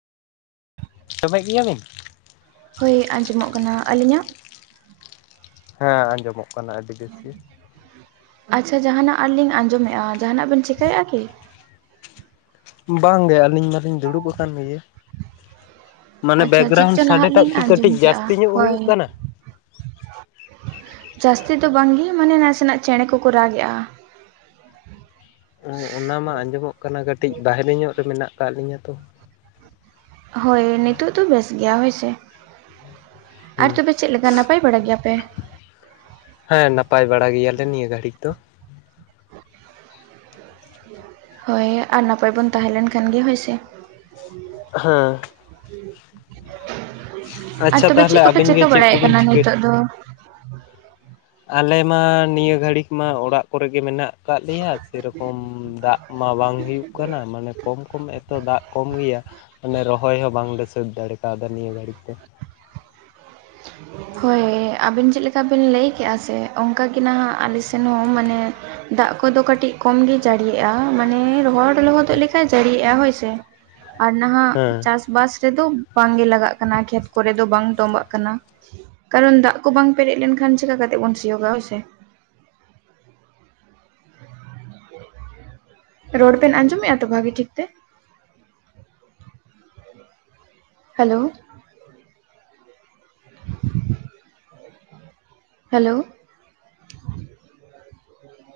ᱟᱡᱚᱢᱮᱫ ᱜᱮᱭᱟᱵᱤᱱ ᱦᱳᱭ ᱟᱸᱡᱚᱢᱚᱜ ᱠᱟᱱᱟ ᱟᱹᱞᱤᱧᱟᱜ᱾ ᱦᱮᱸ ᱟᱸᱡᱚᱢᱚᱜ ᱠᱟᱱᱟ ᱟᱹᱰᱤ ᱵᱮᱥ ᱜᱮ᱿ ᱟᱪᱪᱷᱟ ᱡᱟᱦᱟᱸᱟᱱᱟᱜ ᱟᱨ ᱞᱤᱧ ᱟᱸᱡᱚᱢᱮᱫᱼᱟ, ᱡᱟᱦᱟᱱᱟᱜ ᱵᱮᱱ ᱪᱤᱠᱟᱹᱭᱮᱫᱼᱟ ᱠᱤ? ᱵᱟᱝᱜᱮ ᱟᱹᱞᱤᱧ ᱢᱟᱞᱤᱧ ᱫᱩᱲᱩᱵ ᱟᱠᱟᱱ ᱜᱮᱭᱟ᱾ ᱢᱟᱱᱮ ᱟᱪᱪᱷᱟ ᱪᱮᱫ ᱪᱚ ᱵᱮᱠᱜᱨᱟᱣᱩᱱᱰ ᱱᱟᱦᱟᱜ ᱥᱟᱰᱮᱴᱟᱜ ᱞᱤᱧ ᱠᱤ ᱠᱟᱹᱴᱤᱡ ᱟᱸᱡᱚᱢ ᱠᱮᱜᱼᱟ ᱡᱟᱹᱥᱛᱤ ᱧᱚᱜ ᱦᱳᱭ ᱦᱩᱭᱩᱜ ᱠᱟᱱᱟ᱾ ᱡᱟᱹᱥᱛᱤ ᱫᱚ ᱵᱟᱝᱜᱮ ᱢᱟᱱᱮ ᱱᱟᱥᱮᱱᱟᱜ ᱪᱮᱬᱮ ᱠᱚᱠᱚ ᱨᱟᱜ ᱮᱜᱼᱟ᱾ ᱚᱱᱟ ᱢᱟ ᱟᱸᱡᱚᱢᱚᱜ ᱠᱟᱱᱟ ᱠᱟᱹᱴᱤᱡ ᱵᱟᱦᱨᱮ ᱧᱚᱜ ᱨᱮ ᱢᱮᱱᱟᱜ ᱟᱠᱟᱫ ᱞᱤᱧᱟᱹ ᱛᱚ᱾ ᱦᱳᱭ ᱱᱤᱛᱳᱜ ᱫᱚ ᱵᱮᱥ ᱜᱮᱭᱟ ᱦᱳᱭ ᱥᱮ᱾ ᱟᱨ ᱦᱩᱸ ᱛᱚᱵᱮ ᱪᱮᱫᱞᱮᱠᱟ ᱱᱟᱯᱟᱭ ᱵᱟᱲᱟ ᱜᱮᱭᱟᱯᱮ? ᱦᱮᱸ ᱱᱟᱯᱟᱭ ᱵᱟᱲᱟ ᱜᱮᱭᱟᱞᱮ ᱱᱤᱭᱟᱹ ᱜᱷᱟᱹᱲᱤᱡ ᱫᱚ᱾ ᱦᱳᱭ ᱟᱨ ᱱᱟᱯᱟᱭ ᱵᱚᱱ ᱛᱟᱦᱮᱸ ᱞᱮᱱ ᱠᱷᱟᱱ ᱜᱮ ᱦᱳᱭ ᱥᱮ᱾ ᱦᱮᱸ ᱟᱨ ᱟᱪᱪᱷᱟ ᱛᱚᱵᱮ ᱛᱟᱦᱚᱞᱮ ᱪᱮᱫ ᱠᱚᱯᱮ ᱟᱹᱵᱤᱱ ᱜᱮ ᱪᱤᱠᱟᱹ ᱪᱮᱫ ᱵᱟᱲᱟᱭᱮᱫ ᱠᱚᱵᱤᱱ ᱠᱟᱱᱟ ᱪᱤᱠᱟᱹ ᱱᱤᱛᱳᱜ ᱫᱚ? ᱟᱞᱮ ᱢᱟ ᱱᱤᱭᱟᱹ ᱜᱷᱟᱹᱲᱤᱡ ᱢᱟ ᱚᱲᱟᱜ ᱠᱚᱨᱮᱜᱮ ᱢᱮᱱᱟᱜ ᱠᱟᱫ ᱞᱮᱭᱟ ᱥᱮᱨᱚᱠᱚᱢ ᱫᱟᱜ ᱢᱟ ᱵᱟᱝ ᱦᱩᱭᱩᱜ ᱠᱟᱱᱟ ᱢᱟᱱᱮ ᱠᱚᱢ ᱠᱚᱢ ᱮᱛᱚ ᱫᱟᱜ ᱠᱚᱢ ᱜᱮᱭᱟ ᱢᱟᱱᱮ ᱨᱚᱦᱚᱭ ᱦᱚᱸ ᱵᱟᱝᱞᱮ ᱥᱟᱹᱛ ᱫᱟᱲᱮ ᱠᱟᱣᱫᱟ ᱱᱤᱭᱟᱹ ᱜᱷᱟᱹᱲᱤᱡ ᱫᱚ᱾ [inaudible] ᱦᱳᱭ ᱟᱵᱤᱱ ᱪᱮᱫ ᱞᱮᱠᱟ ᱵᱤᱱ ᱞᱟᱹᱭ ᱠᱮᱫᱼᱟ ᱥᱮ ᱚᱱᱠᱟᱟᱜᱮ ᱱᱟᱦᱟᱜ ᱟᱞᱮ ᱥᱮᱱ ᱦᱚᱸ ᱢᱟᱱᱮ ᱫᱟᱜ ᱠᱚᱫᱚ ᱠᱟᱹᱴᱤᱡ ᱠᱚᱢ ᱜᱮ ᱡᱟᱹᱲᱤᱭᱟᱜᱼᱟ ᱢᱟᱱᱮ ᱨᱚᱦᱚᱲ ᱞᱚᱦᱚᱫᱚᱜ ᱞᱮᱠᱟᱱ ᱡᱟᱹᱲᱤᱭᱮᱜᱼᱟ ᱦᱳᱭ ᱥᱮ ᱟᱨ ᱱᱟᱦᱟᱜ ᱦᱮᱸ᱾ ᱪᱟᱥ ᱵᱟᱥ ᱨᱮᱫᱚ ᱵᱟᱝ ᱜᱮ ᱞᱟᱜᱟᱜ ᱠᱟᱱᱟ ᱠᱷᱮᱛ ᱠᱚᱨᱮᱫ ᱫᱚ ᱵᱟᱝ ᱛᱚᱵᱟᱜ ᱾ ᱠᱟᱱᱟ ᱠᱟᱨᱚᱱ ᱫᱟᱜ ᱠᱚ ᱵᱟᱝ ᱯᱮᱨᱮᱡ ᱞᱮᱱᱠᱷᱟᱱ ᱪᱮᱠᱟ ᱠᱟᱛᱮ ᱵᱚᱱ ᱥᱤᱭᱳᱜᱟ ᱦᱳᱭᱥᱮ᱾ ᱨᱚᱲ ᱵᱮᱱ ᱟᱸᱡᱚᱢᱮᱫᱼᱟ ᱛᱚ ᱵᱷᱟᱜᱮ ᱴᱷᱤᱠ ᱛᱮ᱾ Hello [inaudible] hello